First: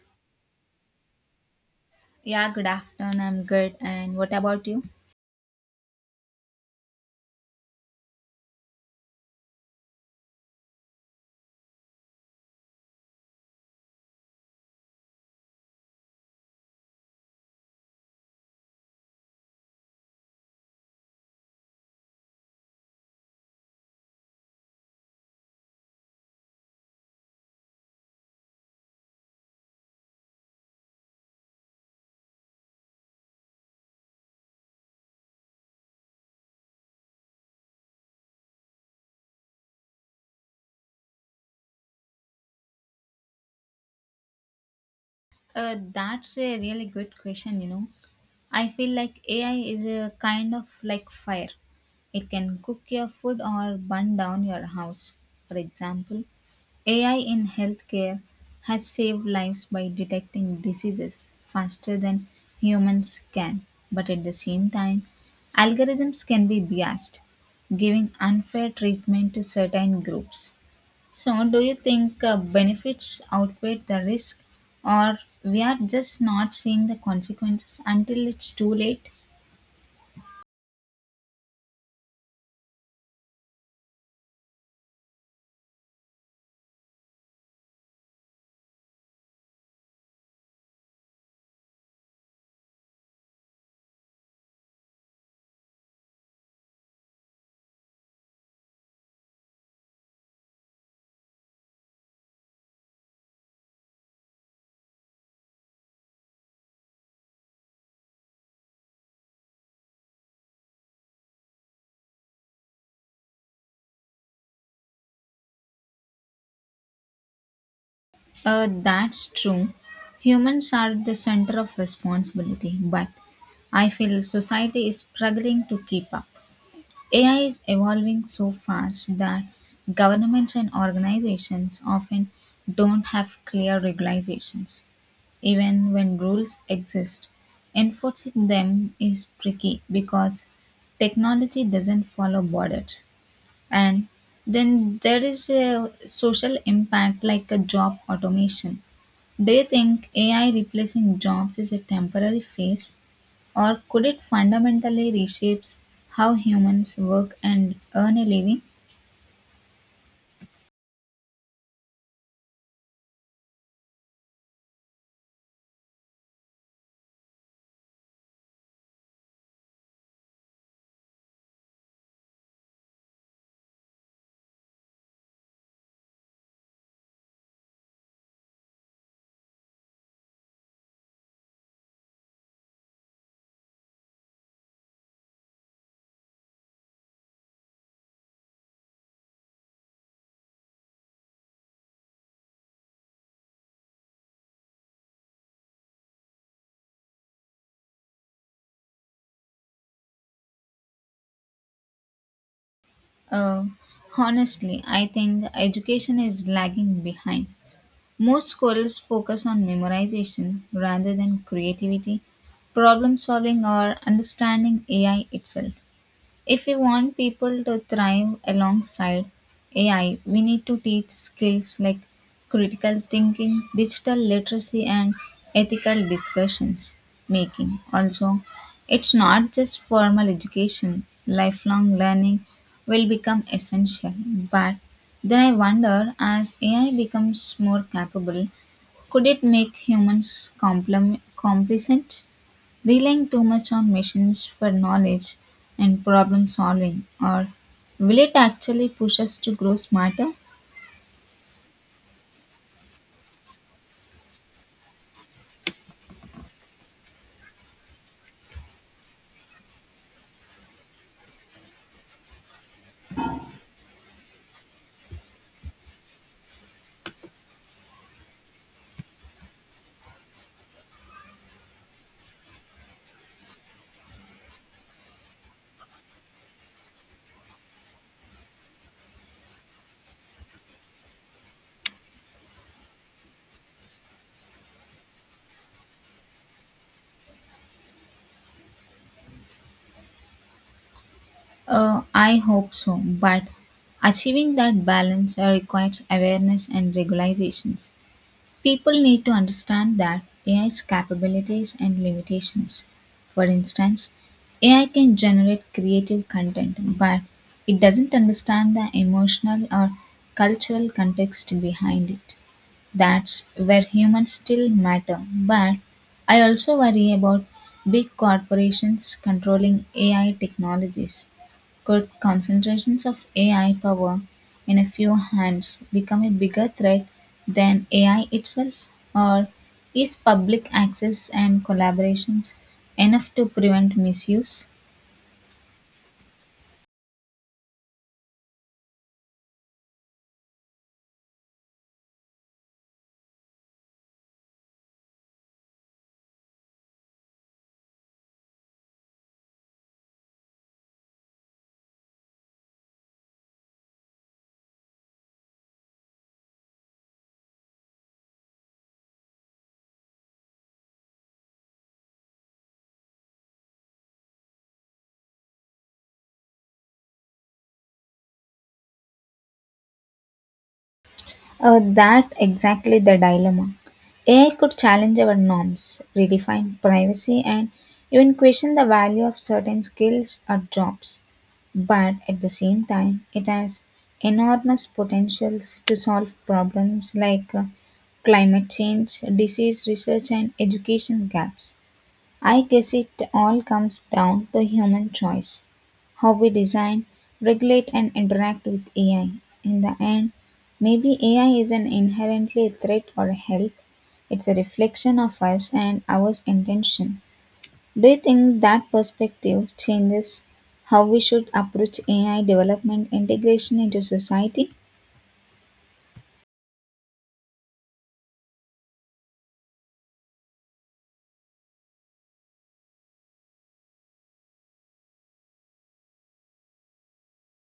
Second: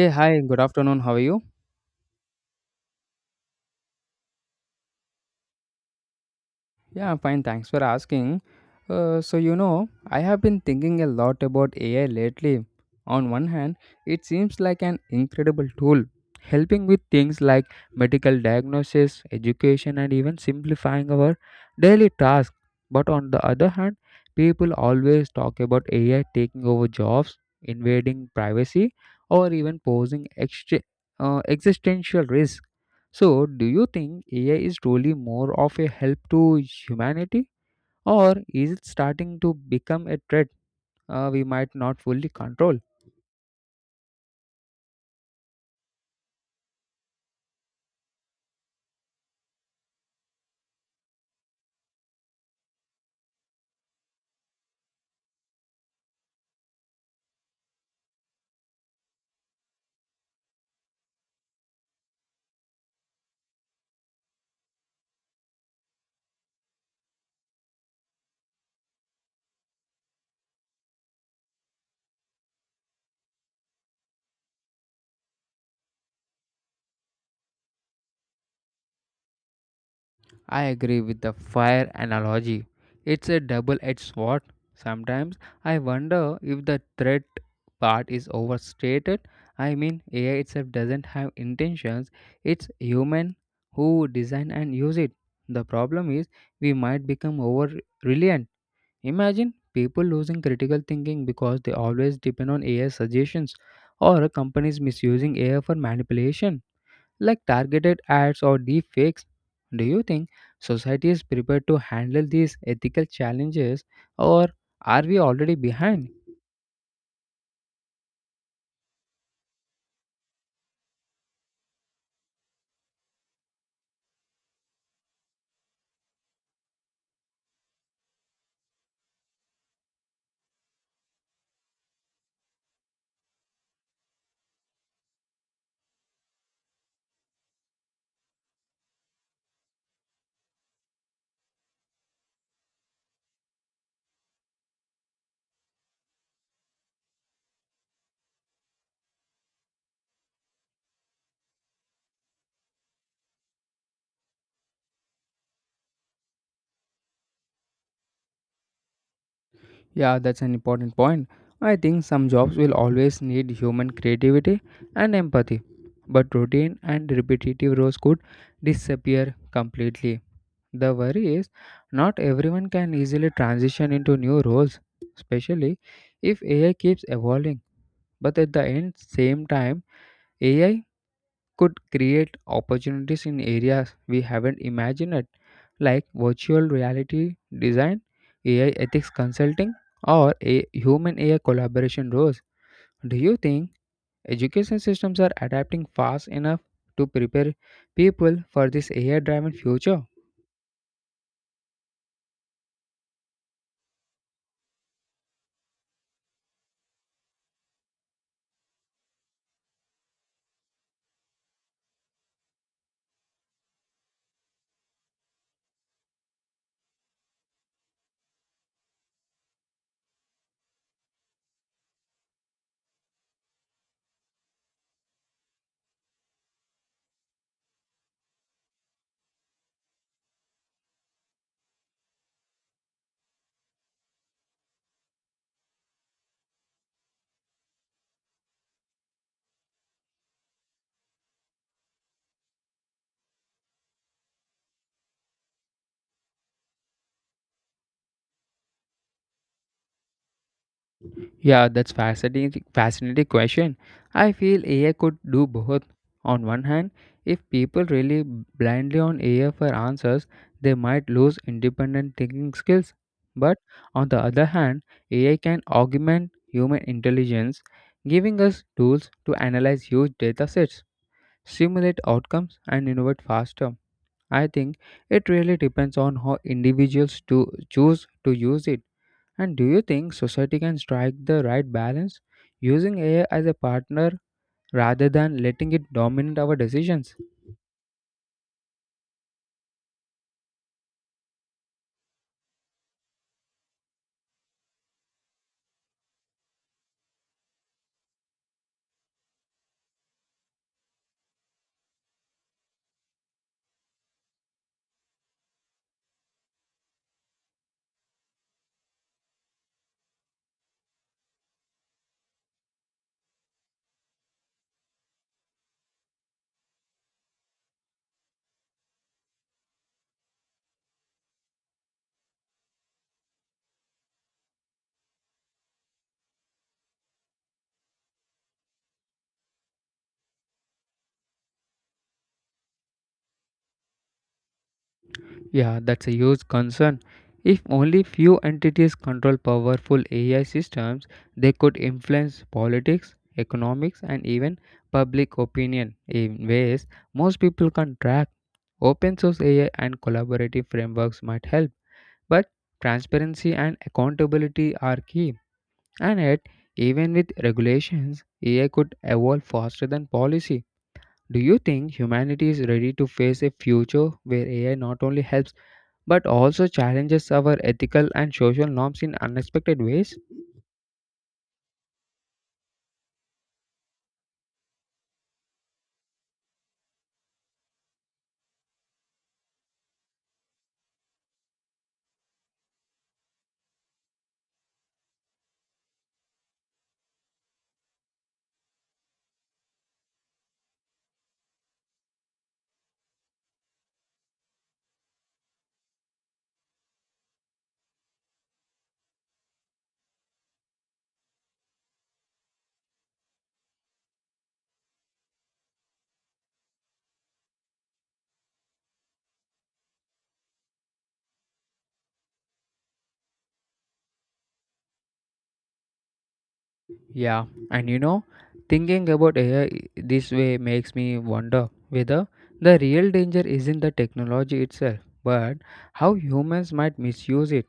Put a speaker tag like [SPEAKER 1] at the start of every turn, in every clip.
[SPEAKER 1] Yeah, hi, good afternoon. How are you?
[SPEAKER 2] Yeah, good afternoon. I'm good. And what about you?
[SPEAKER 1] Yeah, I'm fine. Thanks for asking. I have been thinking a lot about AI lately. On one hand, it seems like an incredible tool, helping with things like medical diagnosis, education, and even simplifying our daily tasks. But on the other hand, people always talk about AI taking over jobs, invading privacy, or even posing existential risks. So, do you think AI is truly more of a help to humanity, or is it starting to become a threat we might not fully control?
[SPEAKER 2] That's a really good question, you know. I feel like AI is a kind of like fire. It can cook your food or burn down your house. For example, AI in healthcare has saved lives by detecting diseases faster than humans can. But at the same time, algorithms can be biased, giving unfair treatment to certain groups. So, do you think benefits outweigh the risk, or we are just not seeing the consequences until it's too late?
[SPEAKER 1] I agree with the fire analogy. It's a double edged sword. Sometimes I wonder if the threat part is overstated. I mean, AI itself doesn't have intentions, it's human who design and use it. The problem is we might become over reliant. Imagine people losing critical thinking because they always depend on AI suggestions, or companies misusing AI for manipulation, like targeted ads or deep fakes. Do you think society is prepared to handle these ethical challenges, or are we already behind?
[SPEAKER 2] That's true. Humans are the center of responsibility, but I feel society is struggling to keep up. AI is evolving so fast that governments and organizations often don't have clear regulations. Even when rules exist, enforcing them is tricky because technology doesn't follow borders. And then there is a social impact like a job automation. They think AI replacing jobs is a temporary phase, or could it fundamentally reshapes how humans work and earn a living?
[SPEAKER 1] Yeah, that's an important point. I think some jobs will always need human creativity and empathy, but routine and repetitive roles could disappear completely. The worry is not everyone can easily transition into new roles, especially if AI keeps evolving. But at the end, same time, AI could create opportunities in areas we haven't imagined, it, like virtual reality design, AI ethics consulting, or a human AI collaboration roles. Do you think education systems are adapting fast enough to prepare people for this AI-driven future?
[SPEAKER 2] Uh, Honestly, I think education is lagging behind. Most schools focus on memorization rather than creativity, problem solving, or understanding AI itself. If we want people to thrive alongside AI, we need to teach skills like critical thinking, digital literacy, and ethical discussions making. Also, it's not just formal education, lifelong learning will become essential. But then I wonder as AI becomes more capable, could it make humans complacent? Relying too much on machines for knowledge and problem solving, or will it actually push us to grow smarter?
[SPEAKER 1] Yeah, that's fascinating fascinating question. I feel AI could do both. On one hand, if people really blindly on AI for answers, they might lose independent thinking skills. But on the other hand, AI can augment human intelligence, giving us tools to analyze huge data sets, simulate outcomes, and innovate faster. I think it really depends on how individuals to choose to use it. And do you think society can strike the right balance, using AI as a partner rather than letting it dominate our decisions?
[SPEAKER 2] I hope so, but achieving that balance requires awareness and regulations. People need to understand that AI's capabilities and limitations. For instance, AI can generate creative content, but it doesn't understand the emotional or cultural context behind it. That's where humans still matter, but I also worry about big corporations controlling AI technologies. Could concentrations of AI power in a few hands become a bigger threat than AI itself? Or is public access and collaborations enough to prevent misuse?
[SPEAKER 1] Yeah, that's a huge concern. If only few entities control powerful AI systems, they could influence politics, economics, and even public opinion in ways most people can't track. Open source AI and collaborative frameworks might help, but transparency and accountability are key. And yet, even with regulations, AI could evolve faster than policy. Do you think humanity is ready to face a future where AI not only helps but also challenges our ethical and social norms in unexpected ways?
[SPEAKER 2] That exactly the dilemma. AI could challenge our norms, redefine privacy, and even question the value of certain skills or jobs. But at the same time, it has enormous potentials to solve problems like climate change, disease research, and education gaps. I guess it all comes down to human choice, how we design, regulate, and interact with AI. In the end, maybe AI isn't inherently a threat or a help, it's a reflection of us and our intention. Do you think that perspective changes how we should approach AI development integration into society?
[SPEAKER 1] Yeah, and you know, thinking about AI this way makes me wonder whether the real danger isn't the technology itself, but how humans might misuse it.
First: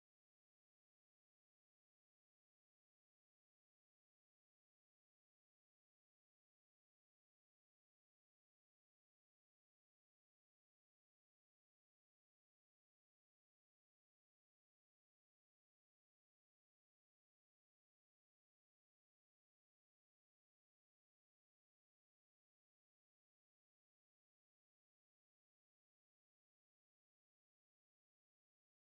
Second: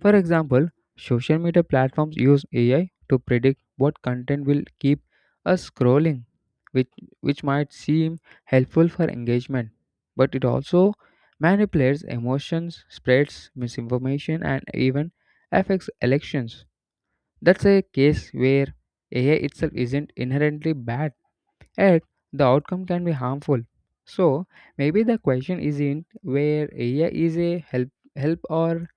[SPEAKER 1] For example, social media platforms use AI to predict what content will keep us scrolling, which, which might seem helpful for engagement, but it also manipulates emotions, spreads misinformation, and even affects elections. That's a case where AI itself isn't inherently bad, yet the outcome can be harmful. So maybe the question isn't where AI is a help or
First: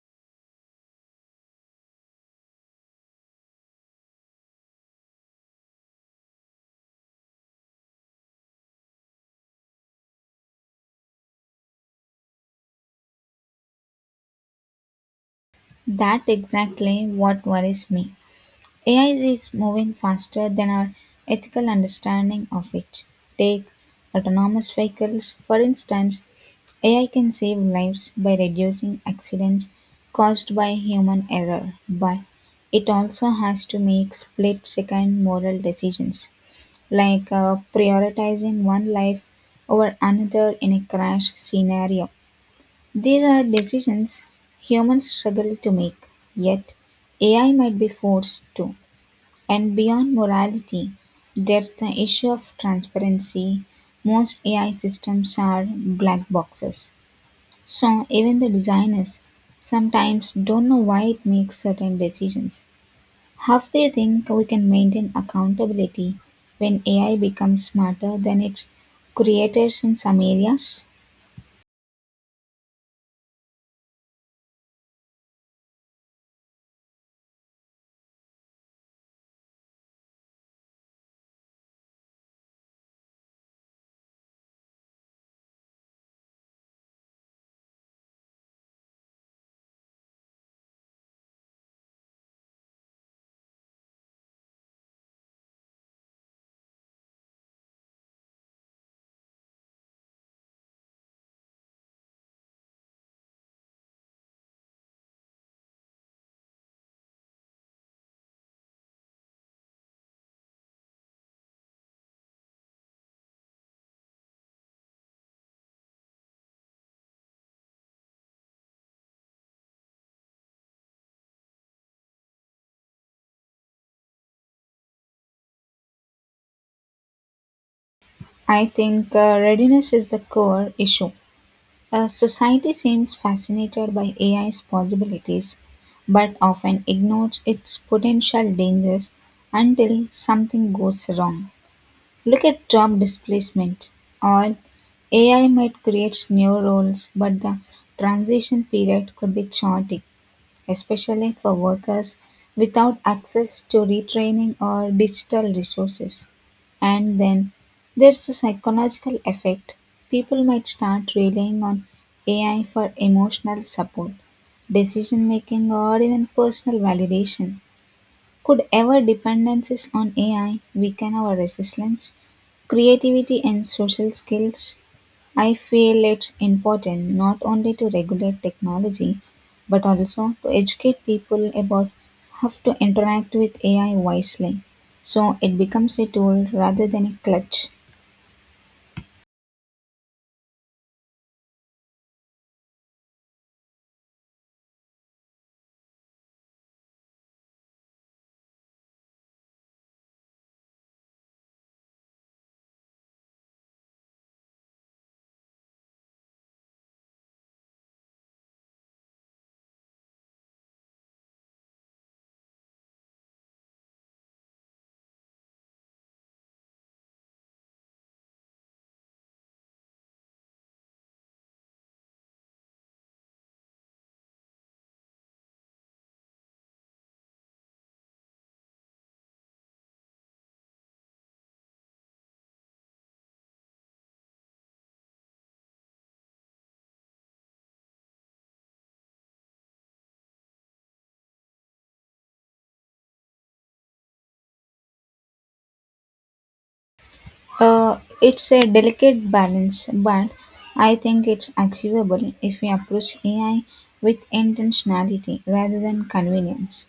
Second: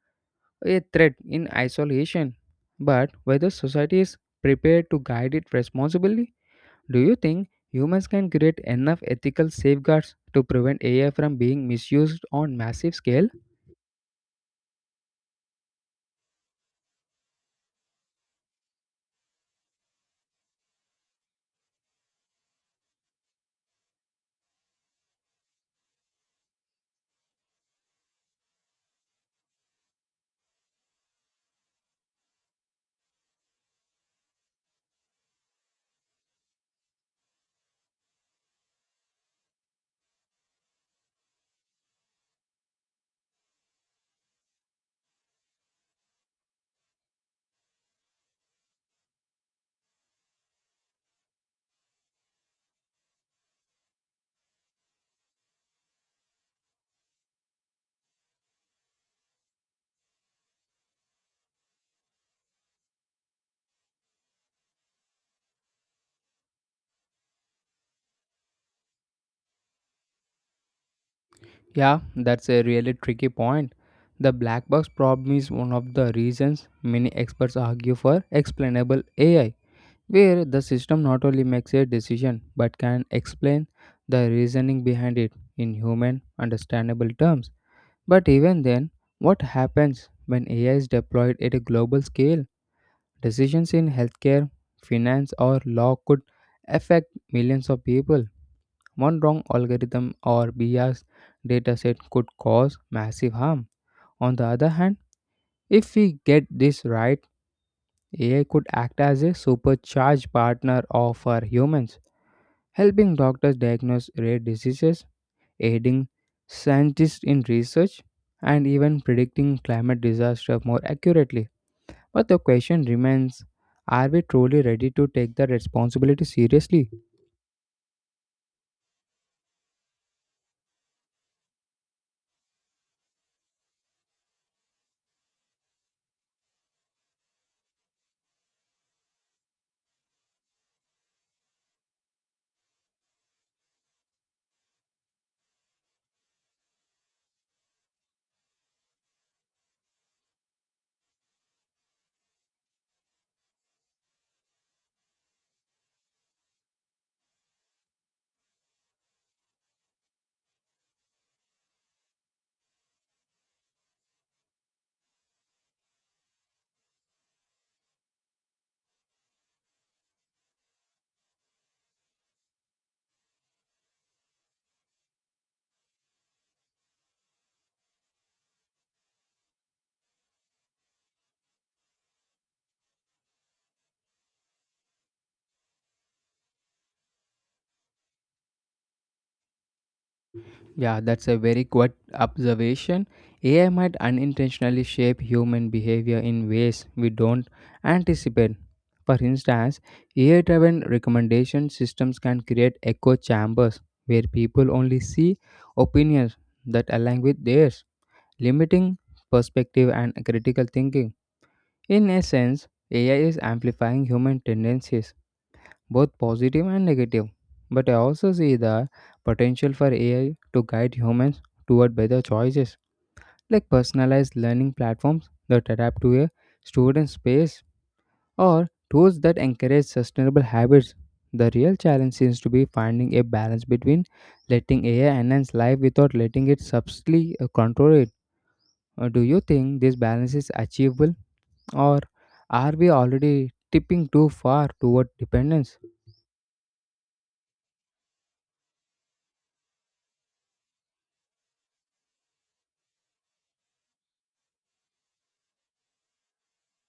[SPEAKER 1] a threat in isolation, but whether society is prepared to guide it responsibly. Do you think humans can create enough ethical safeguards to prevent AI from being misused on massive scale?
[SPEAKER 2] That exactly what worries me. AI is moving faster than our ethical understanding of it. Take autonomous vehicles, for instance. AI can save lives by reducing accidents caused by human error, but it also has to make split second moral decisions, like prioritizing one life over another in a crash scenario. These are decisions humans struggle to make, yet AI might be forced to. And beyond morality, there's the issue of transparency. Most AI systems are black boxes. So even the designers sometimes don't know why it makes certain decisions. How do you think we can maintain accountability when AI becomes smarter than its creators in some areas?
[SPEAKER 1] Yeah, that's a really tricky point. The black box problem is one of the reasons many experts argue for explainable AI, where the system not only makes a decision but can explain the reasoning behind it in human understandable terms. But even then, what happens when AI is deployed at a global scale? Decisions in healthcare, finance, or law could affect millions of people. One wrong algorithm or biased dataset could cause massive harm. On the other hand, if we get this right, AI could act as a supercharged partner of our humans, helping doctors diagnose rare diseases, aiding scientists in research, and even predicting climate disaster more accurately. But the question remains, are we truly ready to take the responsibility seriously?
[SPEAKER 2] I think readiness is the core issue. Society seems fascinated by AI's possibilities, but often ignores its potential dangers until something goes wrong. Look at job displacement, or AI might create new roles, but the transition period could be short especially for workers without access to retraining or digital resources. And then there's a psychological effect. People might start relying on AI for emotional support, decision making, or even personal validation. Could our dependencies on AI weaken our resilience, creativity, and social skills? I feel it's important not only to regulate technology but also to educate people about how to interact with AI wisely so it becomes a tool rather than a clutch.
[SPEAKER 1] Yeah, that's a very good observation. AI might unintentionally shape human behavior in ways we don't anticipate. For instance, AI driven recommendation systems can create echo chambers where people only see opinions that align with theirs, limiting perspective and critical thinking. In a sense, AI is amplifying human tendencies, both positive and negative. But I also see the potential for AI to guide humans toward better choices, like personalized learning platforms that adapt to a student's pace, or tools that encourage sustainable habits. The real challenge seems to be finding a balance between letting AI enhance life without letting it subtly control it. Do you think this balance is achievable, or are we already tipping too far toward dependence?
[SPEAKER 2] It's a delicate balance, but I think it's achievable if we approach AI with intentionality rather than convenience.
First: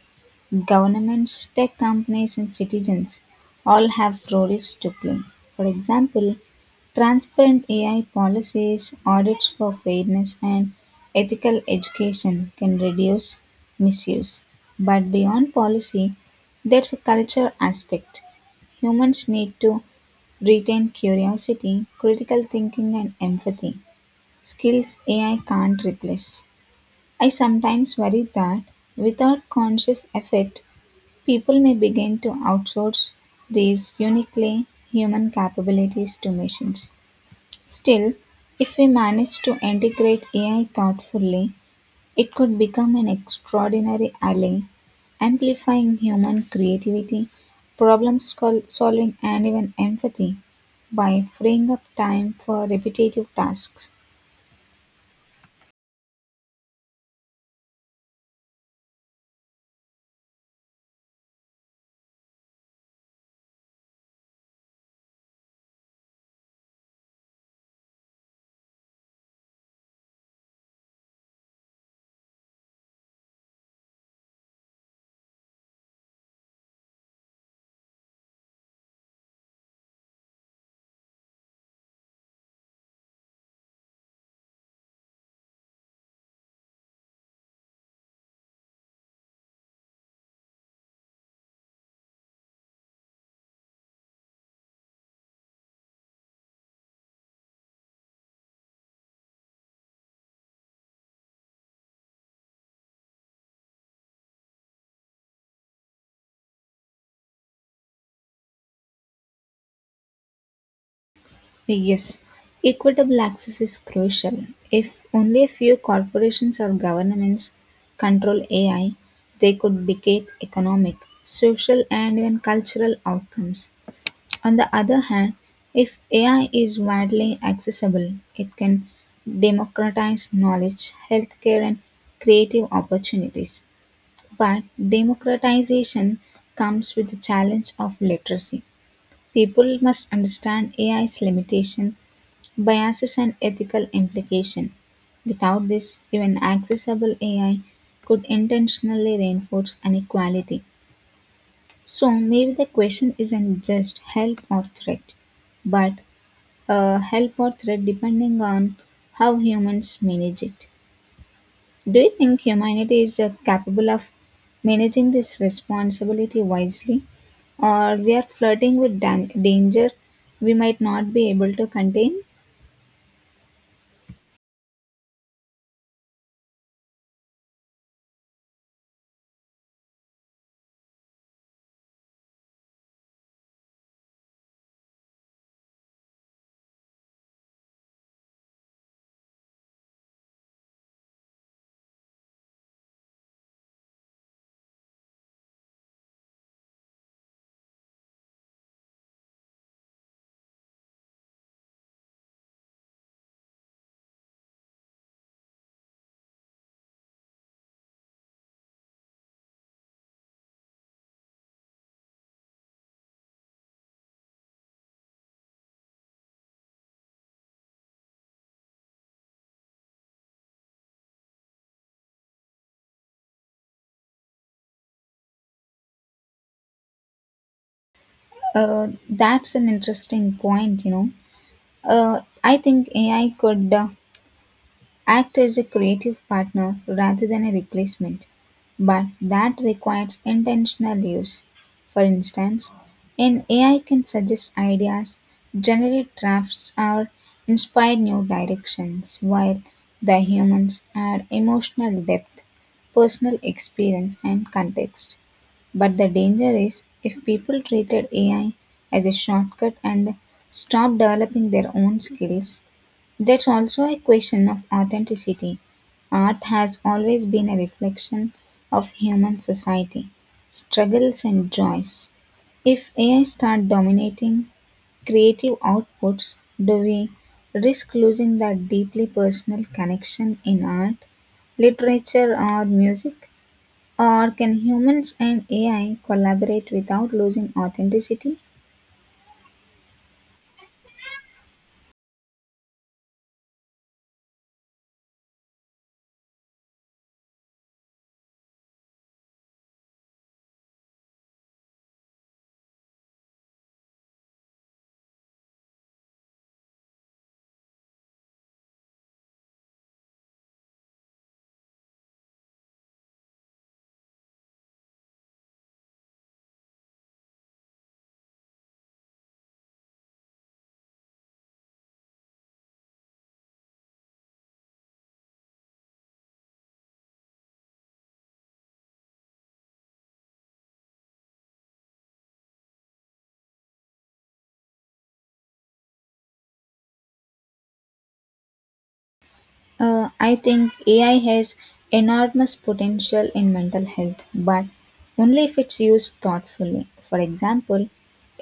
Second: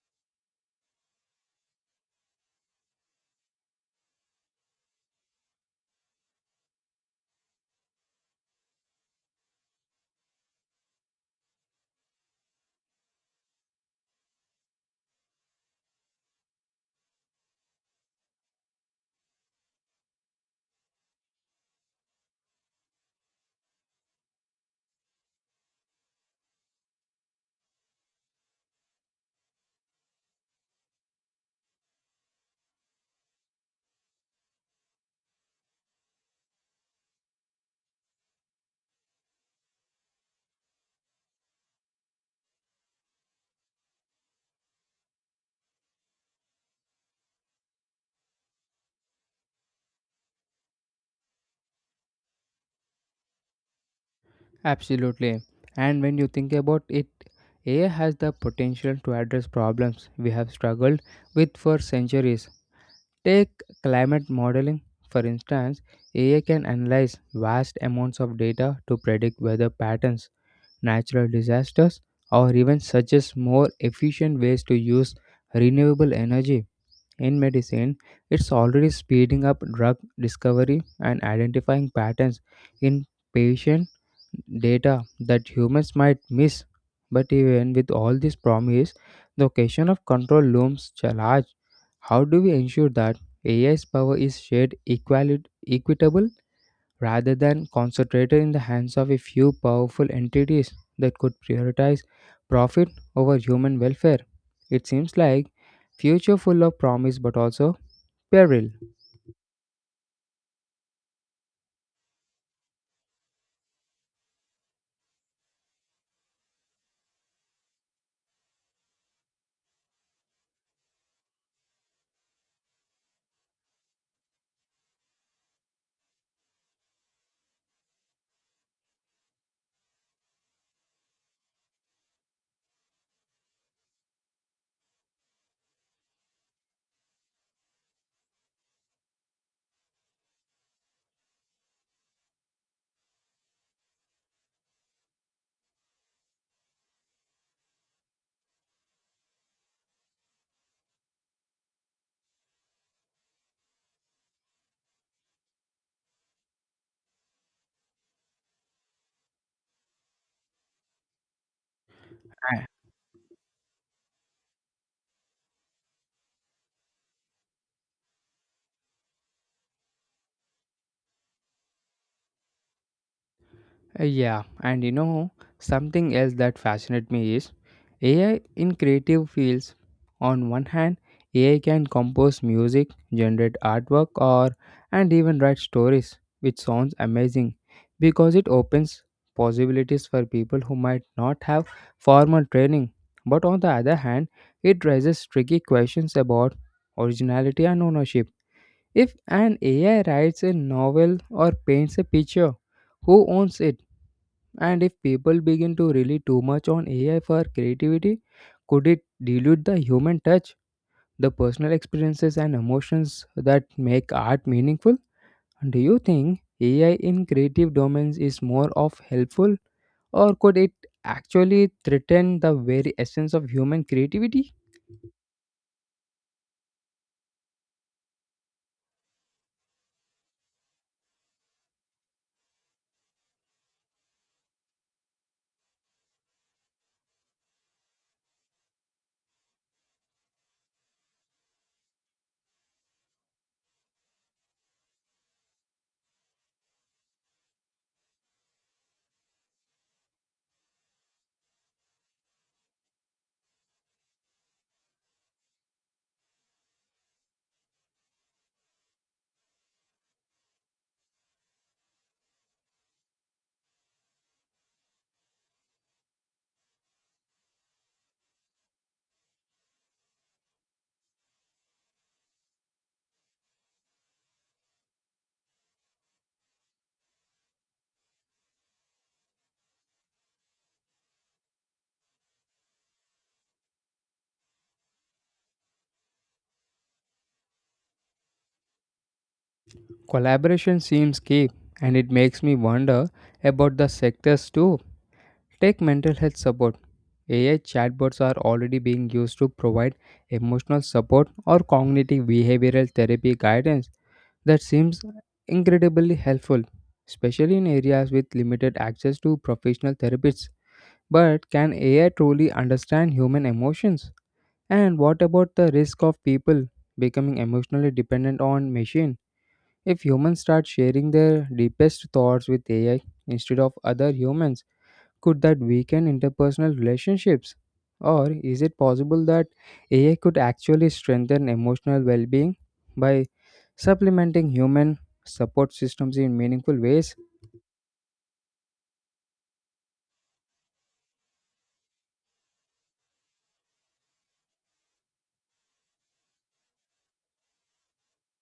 [SPEAKER 2] Governments, tech companies, and citizens all have roles to play. For example, transparent AI policies, audits for fairness, and ethical education can reduce misuse. But beyond policy, there's a culture aspect humans need to retain curiosity, critical thinking, and empathy, skills AI can't replace. I sometimes worry that without conscious effort, people may begin to outsource these uniquely human capabilities to machines. Still, if we manage to integrate AI thoughtfully, it could become an extraordinary ally, amplifying human creativity, solving, and even empathy by freeing up time for repetitive tasks.
[SPEAKER 1] Absolutely. And when you think about it, AI has the potential to address problems we have struggled with for centuries. Take climate modeling, for instance, AI can analyze vast amounts of data to predict weather patterns, natural disasters, or even suggest more efficient ways to use renewable energy. In medicine, it's already speeding up drug discovery and identifying patterns in patient data that humans might miss. But even with all this promise, the question of control looms large. How do we ensure that AI's power is shared equally equitable rather than concentrated in the hands of a few powerful entities that could prioritize profit over human welfare? It seems like future full of promise but also peril.
[SPEAKER 2] Yes, equitable access is crucial. If only a few corporations or governments control AI, they could dictate economic, social, and even cultural outcomes. On the other hand, if AI is widely accessible, it can democratize knowledge, healthcare, and creative opportunities. But democratization comes with the challenge of literacy. People must understand AI's limitation, biases, and ethical implication. Without this, even accessible AI could intentionally reinforce inequality. So maybe the question isn't just help or threat, but a help or threat depending on how humans manage it. Do you think humanity is capable of managing this responsibility wisely, or we are flirting with danger we might not be able to contain?
[SPEAKER 1] Yeah, and you know, something else that fascinates me is AI in creative fields. On one hand, AI can compose music, generate artwork, or and even write stories, which sounds amazing because it opens possibilities for people who might not have formal training. But on the other hand, it raises tricky questions about originality and ownership. If an AI writes a novel or paints a picture, who owns it? And if people begin to rely too much on AI for creativity, could it dilute the human touch, the personal experiences and emotions that make art meaningful? Do you think AI in creative domains is more of helpful, or could it actually threaten the very essence of human creativity?
[SPEAKER 2] That's an interesting point. You know, I think AI could. Act as a creative partner rather than a replacement, but that requires intentional use. For instance, an AI can suggest ideas, generate drafts, or inspire new directions, while the humans add emotional depth, personal experience, and context. But the danger is if people treated AI as a shortcut and stopped developing their own skills, that's also a question of authenticity. Art has always been a reflection of human society, struggles and joys. If AI start dominating creative outputs, do we risk losing that deeply personal connection in art, literature or music? Or can humans and AI collaborate without losing authenticity?
[SPEAKER 1] Collaboration seems key, and it makes me wonder about the sectors too. Take mental health support. AI chatbots are already being used to provide emotional support or cognitive behavioral therapy guidance that seems incredibly helpful, especially in areas with limited access to professional therapists. But can AI truly understand human emotions? And what about the risk of people becoming emotionally dependent on machine, if humans start sharing their deepest thoughts with AI instead of other humans? Could that weaken interpersonal relationships? Or is it possible that AI could actually strengthen emotional well being by supplementing human support systems in meaningful ways?
[SPEAKER 2] I think AI has enormous potential in mental health, but only if it's used thoughtfully. For example,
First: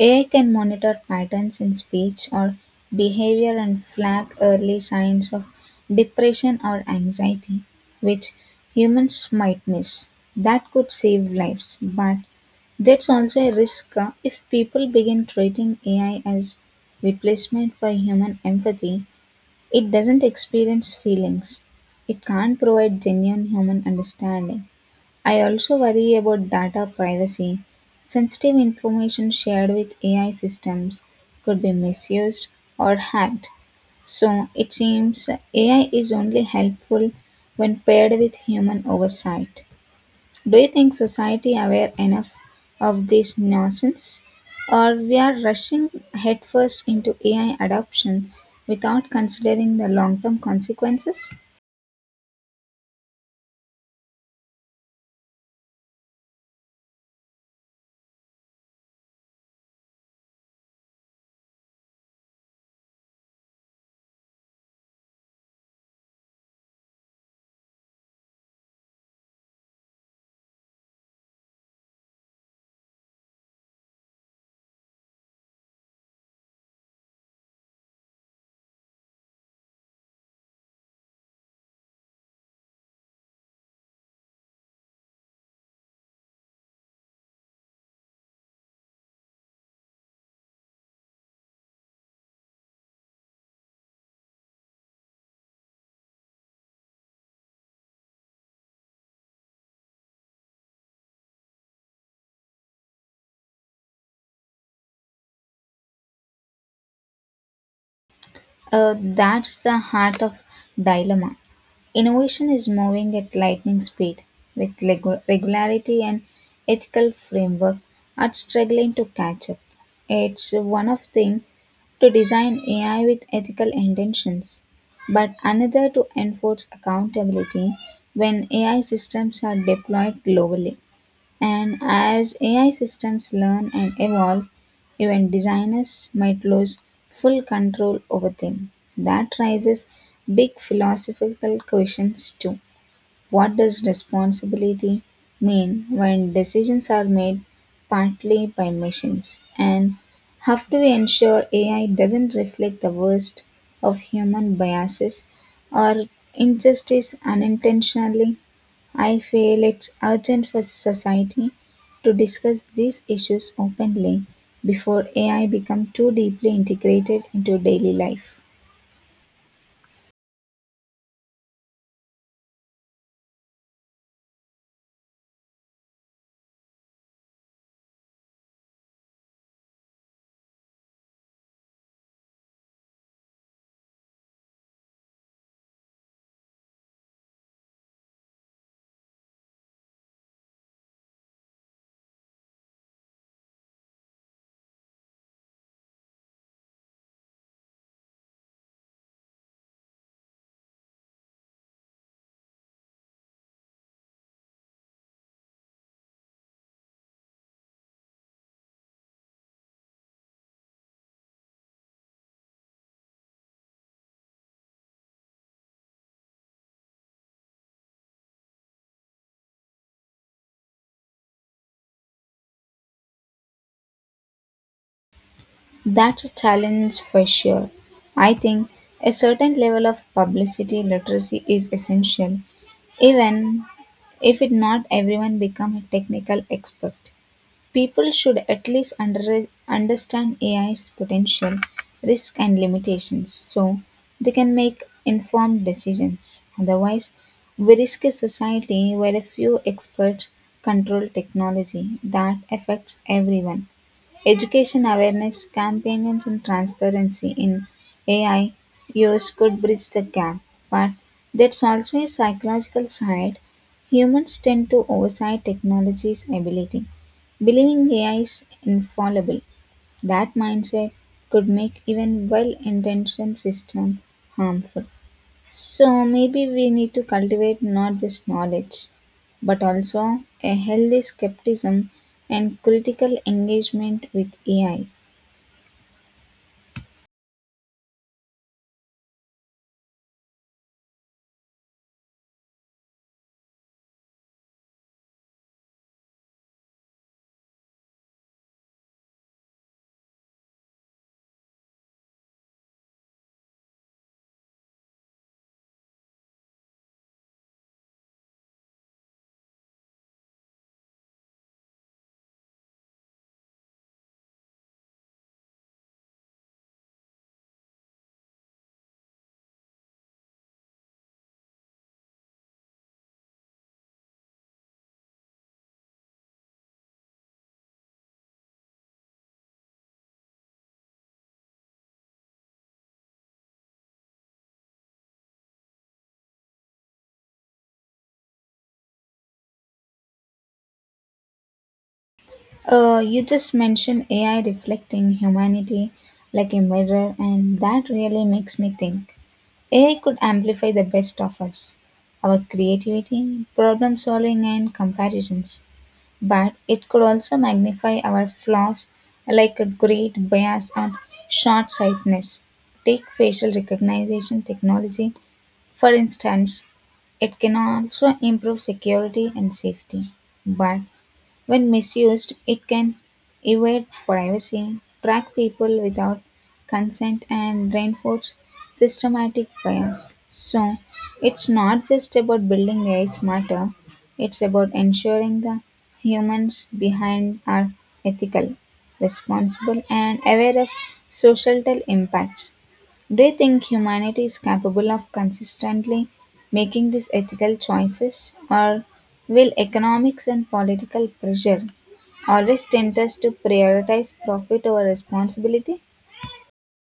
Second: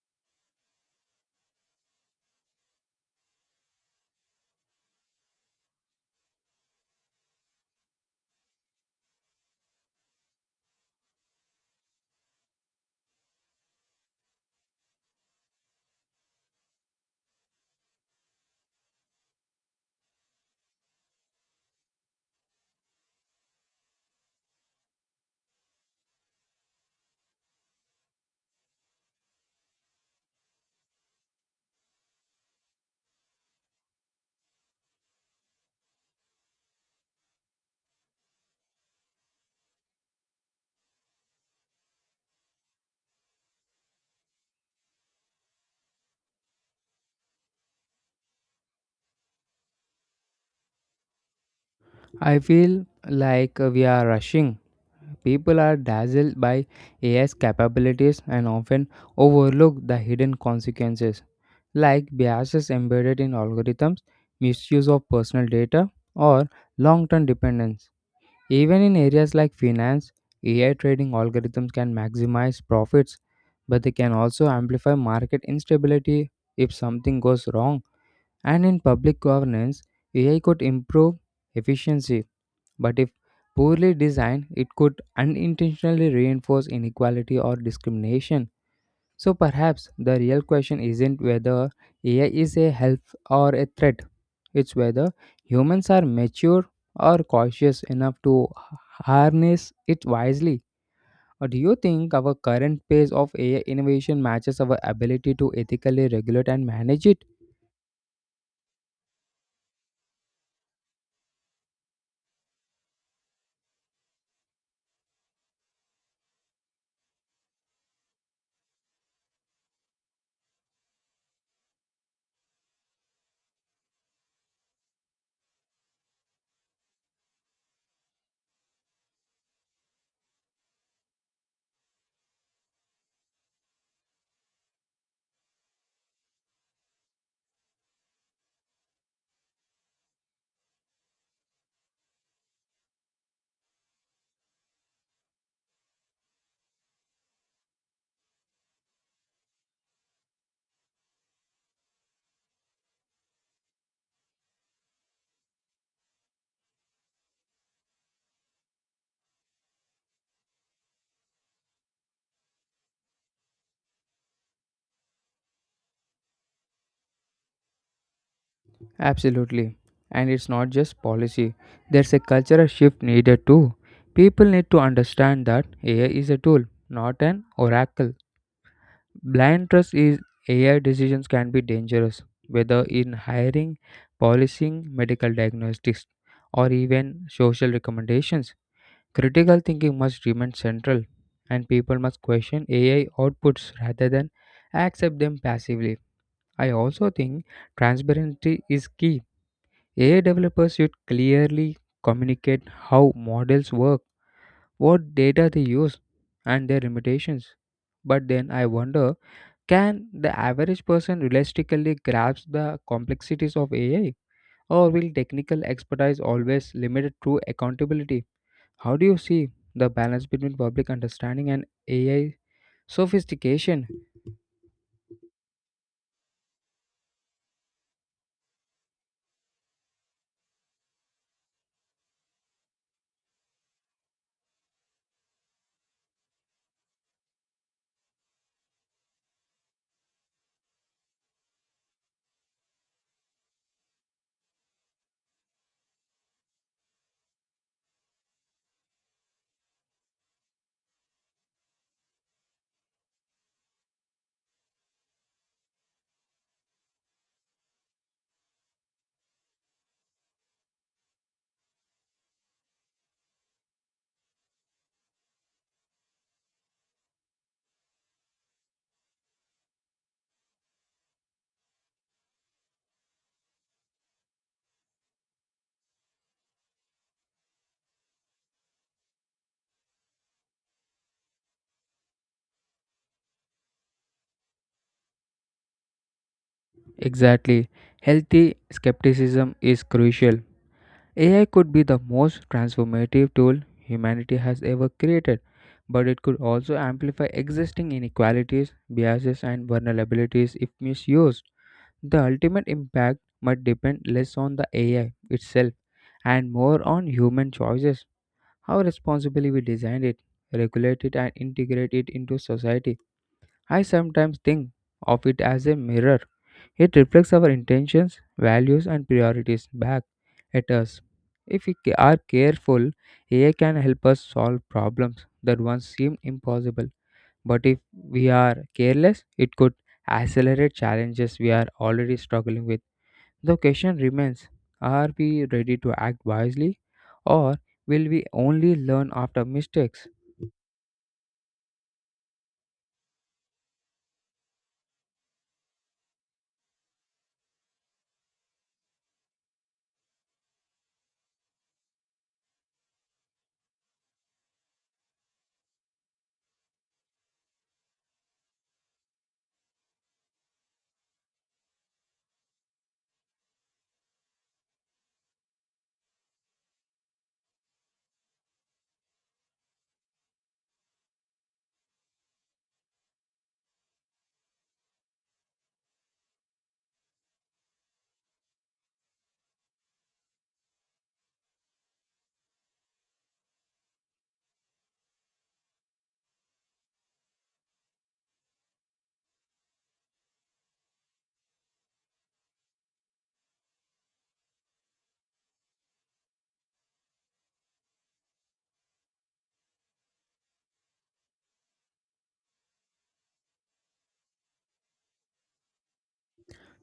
[SPEAKER 2] AI can monitor patterns in speech or behavior and flag early signs of depression or anxiety, which humans might miss. That could save lives, but that's also a risk if people begin treating AI as replacement for human empathy it doesn't experience feelings. It can't provide genuine human understanding. I also worry about data privacy. Sensitive information shared with AI systems could be misused or hacked. So it seems AI is only helpful when paired with human oversight. Do you think society aware enough of this nonsense? Or we are rushing headfirst into AI adoption without considering the long-term consequences?
[SPEAKER 1] I feel like we are rushing. People are dazzled by AI's capabilities and often overlook the hidden consequences, like biases embedded in algorithms, misuse of personal data, or long term dependence. Even in areas like finance, AI trading algorithms can maximize profits, but they can also amplify market instability if something goes wrong. And in public governance, AI could improve efficiency, but if poorly designed, it could unintentionally reinforce inequality or discrimination. So perhaps the real question isn't whether AI is a help or a threat. It's whether humans are mature or cautious enough to harness it wisely. Or do you think our current pace of AI innovation matches our ability to ethically regulate and manage it?
[SPEAKER 2] That's the heart of dilemma. Innovation is moving at lightning speed, with regularity and ethical framework are struggling to catch up. It's one of thing to design AI with ethical intentions, but another to enforce accountability when AI systems are deployed globally. And as AI systems learn and evolve, even designers might lose full control over them. That raises big philosophical questions too. What does responsibility mean when decisions are made partly by machines? And how do we ensure AI doesn't reflect the worst of human biases or injustice unintentionally? I feel it's urgent for society to discuss these issues openly before AI becomes too deeply integrated into daily life.
[SPEAKER 1] Absolutely. And it's not just policy, there's a cultural shift needed too. People need to understand that AI is a tool, not an oracle. Blind trust is AI decisions can be dangerous, whether in hiring, policing, medical diagnostics, or even social recommendations. Critical thinking must remain central, and people must question AI outputs rather than accept them passively. I also think transparency is key. AI developers should clearly communicate how models work, what data they use, and their limitations. But then I wonder, can the average person realistically grasp the complexities of AI, or will technical expertise always limit true accountability? How do you see the balance between public understanding and AI sophistication?
[SPEAKER 2] That's a challenge for sure. I think a certain level of publicity literacy is essential, even if it not everyone become a technical expert. People should at least understand AI's potential, risk and limitations so they can make informed decisions. Otherwise, we risk a society where a few experts control technology that affects everyone. Education awareness campaigns and transparency in AI use could bridge the gap, but that's also a psychological side. Humans tend to oversight technology's ability, believing AI is infallible. That mindset could make even well intentioned systems harmful. So maybe we need to cultivate not just knowledge, but also a healthy skepticism and critical engagement with AI.
[SPEAKER 1] Exactly. Healthy skepticism is crucial. AI could be the most transformative tool humanity has ever created, but it could also amplify existing inequalities, biases, and vulnerabilities if misused. The ultimate impact might depend less on the AI itself and more on human choices, how responsibly we design it, regulate it, and integrate it into society. I sometimes think of it as a mirror, it reflects our intentions, values, and priorities back at us. If we are careful, AI can help us solve problems that once seemed impossible. But if we are careless, it could accelerate challenges we are already struggling with. The question remains, are we ready to act wisely, or will we only learn after mistakes?
[SPEAKER 2] You just mentioned AI reflecting humanity like a mirror, and that really makes me think. AI could amplify the best of us, our creativity, problem solving, and comparisons. But it could also magnify our flaws, like a great bias or short sightedness. Take facial recognition technology, for instance, it can also improve security and safety. But when misused, it can evade privacy, track people without consent, and reinforce systematic bias. So, it's not just about building AI smarter, it's about ensuring the humans behind are ethical, responsible, and aware of societal impacts. Do you think humanity is capable of consistently making these ethical choices, or will economics and political pressure always tempt us to prioritize profit over responsibility?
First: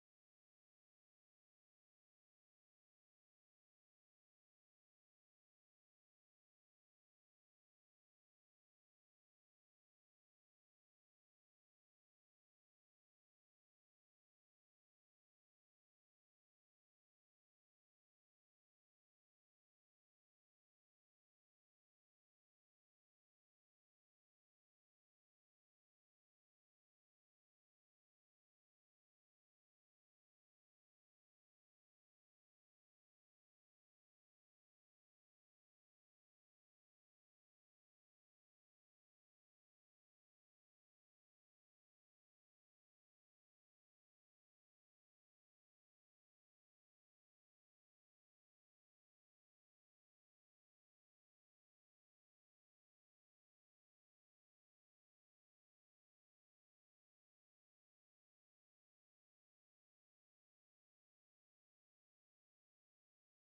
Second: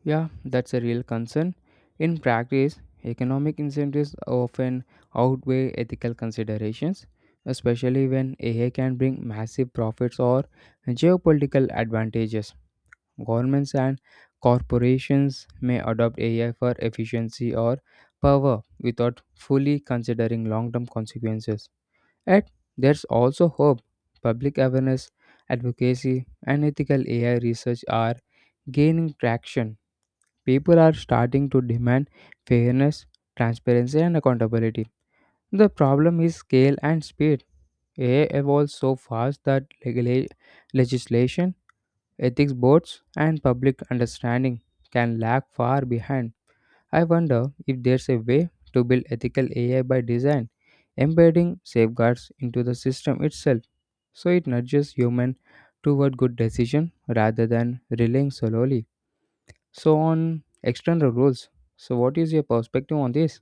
[SPEAKER 1] Yeah, that's a real concern. In practice, economic incentives often outweigh ethical considerations, especially when AI can bring massive profits or geopolitical advantages. Governments and corporations may adopt AI for efficiency or power without fully considering long term consequences. Yet, there's also hope. Public awareness, advocacy, and ethical AI research are gaining traction. People are starting to demand fairness, transparency, and accountability. The problem is scale and speed. AI evolves so fast that legislation, ethics boards, and public understanding can lag far behind. I wonder if there's a way to build ethical AI by design, embedding safeguards into the system itself so it nudges human toward good decision rather than relying solely so on external rules. So what is your perspective on this?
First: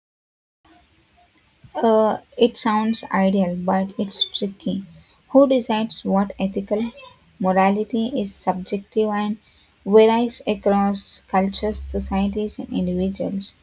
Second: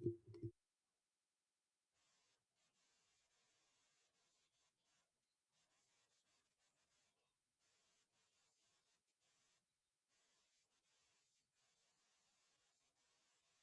[SPEAKER 2] It sounds ideal, but it's tricky. Who decides what ethical morality is subjective and varies across cultures, societies, and individuals?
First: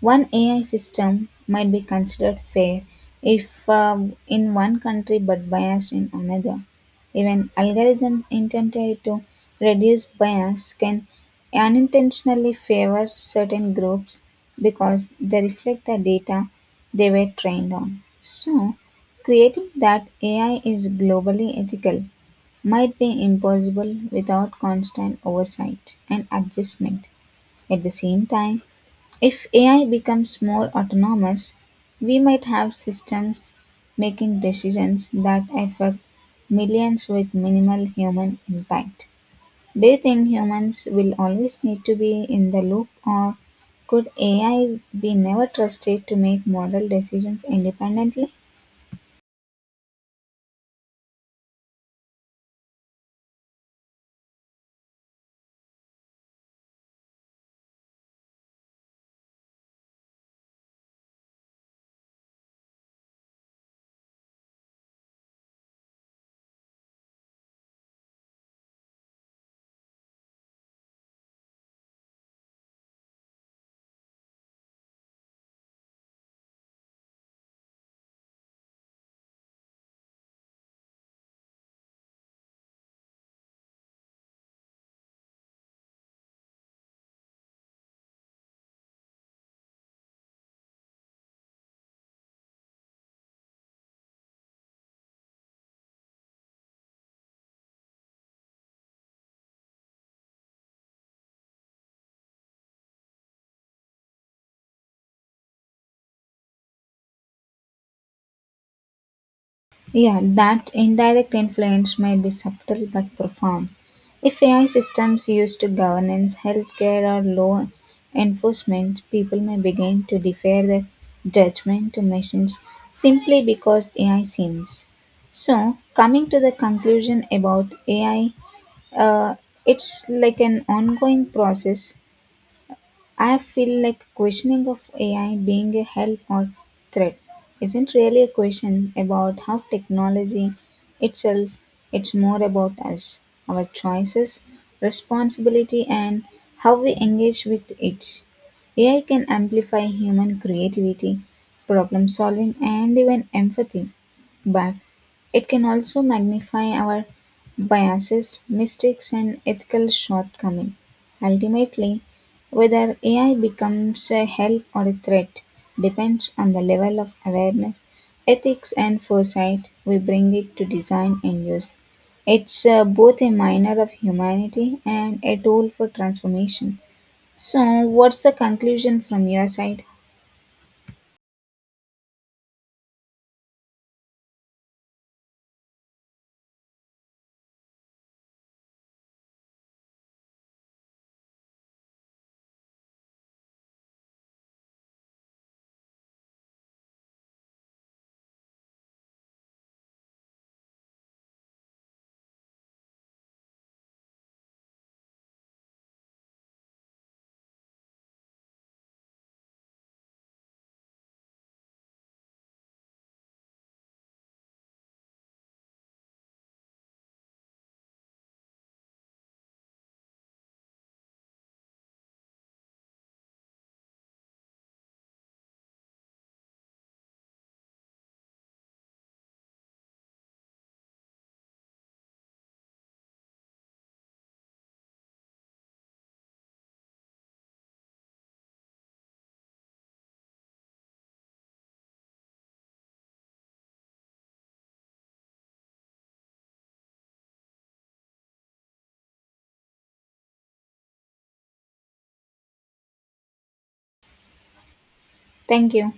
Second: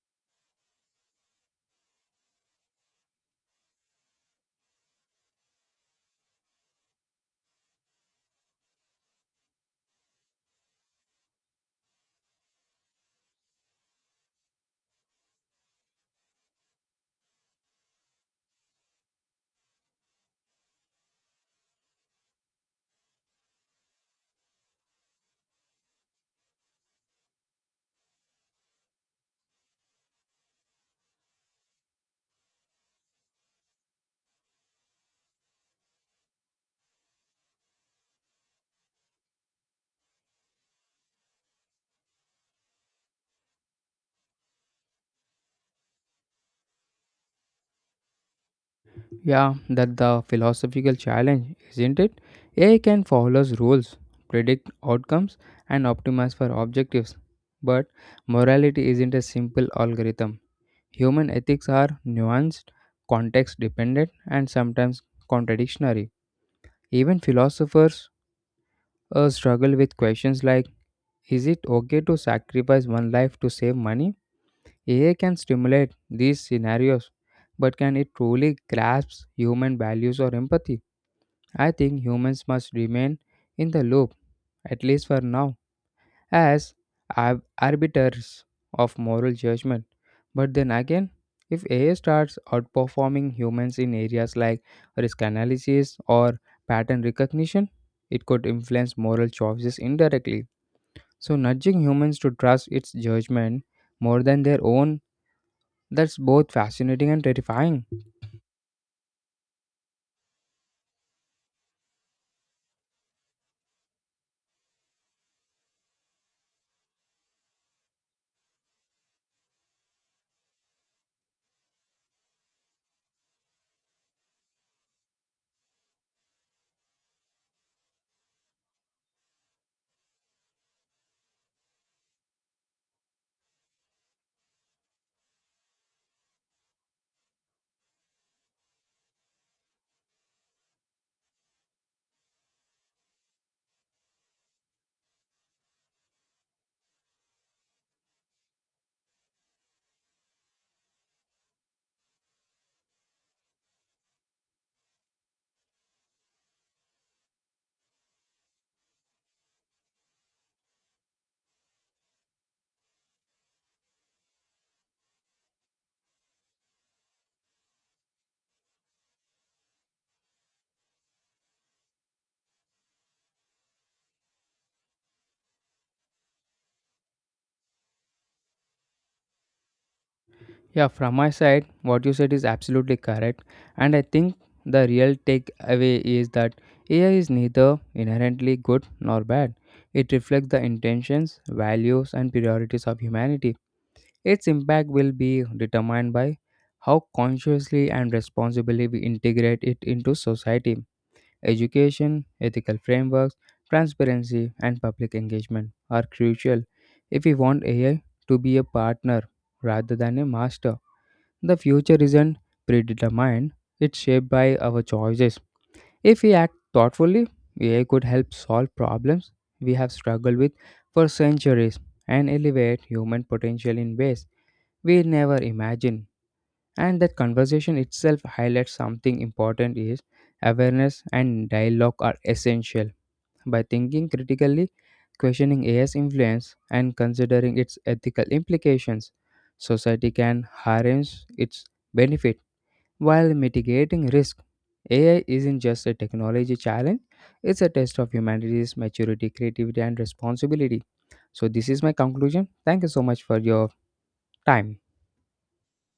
[SPEAKER 2] One AI system might be considered fair if in one country but biased in another. Even algorithms intended to reduce bias can unintentionally favor certain groups because they reflect the data they were trained on. So, creating that AI is globally ethical might be impossible without constant oversight and adjustment. At the same time, if AI becomes more autonomous, we might have systems making decisions that affect millions with minimal human impact. Do you think humans will always need to be in the loop, or could AI be never trusted to make moral decisions independently?
[SPEAKER 1] Yeah, that the philosophical challenge, isn't it? AI can follow rules, predict outcomes, and optimize for objectives. But morality isn't a simple algorithm. Human ethics are nuanced, context dependent, and sometimes contradictory. Even philosophers struggle with questions like, is it okay to sacrifice one life to save money? AI can stimulate these scenarios, but can it truly grasp human values or empathy? I think humans must remain in the loop, at least for now, as arbiters of moral judgment. But then again, if AI starts outperforming humans in areas like risk analysis or pattern recognition, it could influence moral choices indirectly. So, nudging humans to trust its judgment more than their own, that's both fascinating and terrifying.
[SPEAKER 2] Yeah, that indirect influence might be subtle but profound. If AI systems used to governance, healthcare, or law enforcement, people may begin to defer their judgment to machines simply because AI seems. So, coming to the conclusion about AI, uh, it's like an ongoing process I feel like questioning of AI being a help or threat isn't really a question about how technology itself, it's more about us, our choices, responsibility, and how we engage with it. AI can amplify human creativity, problem solving, and even empathy, but it can also magnify our biases, mistakes, and ethical shortcomings. Ultimately, whether AI becomes a help or a threat depends on the level of awareness, ethics, and foresight we bring it to design and use. It's both a miner of humanity and a tool for transformation. So, what's the conclusion from your side?
[SPEAKER 1] Yeah, from my side, what you said is absolutely correct. And I think the real takeaway is that AI is neither inherently good nor bad. It reflects the intentions, values, and priorities of humanity. Its impact will be determined by how consciously and responsibly we integrate it into society. Education, ethical frameworks, transparency, and public engagement are crucial if we want AI to be a partner rather than a master. The future isn't predetermined, it's shaped by our choices. If we act thoughtfully, AI could help solve problems we have struggled with for centuries and elevate human potential in ways we never imagined. And that conversation itself highlights something important is awareness and dialogue are essential. By thinking critically, questioning AI's influence, and considering its ethical implications, society can harness its benefit while mitigating risk. AI isn't just a technology challenge, it's a test of humanity's maturity, creativity, and responsibility. So, this is my conclusion. Thank you so much for your time.
[SPEAKER 2] Thank you.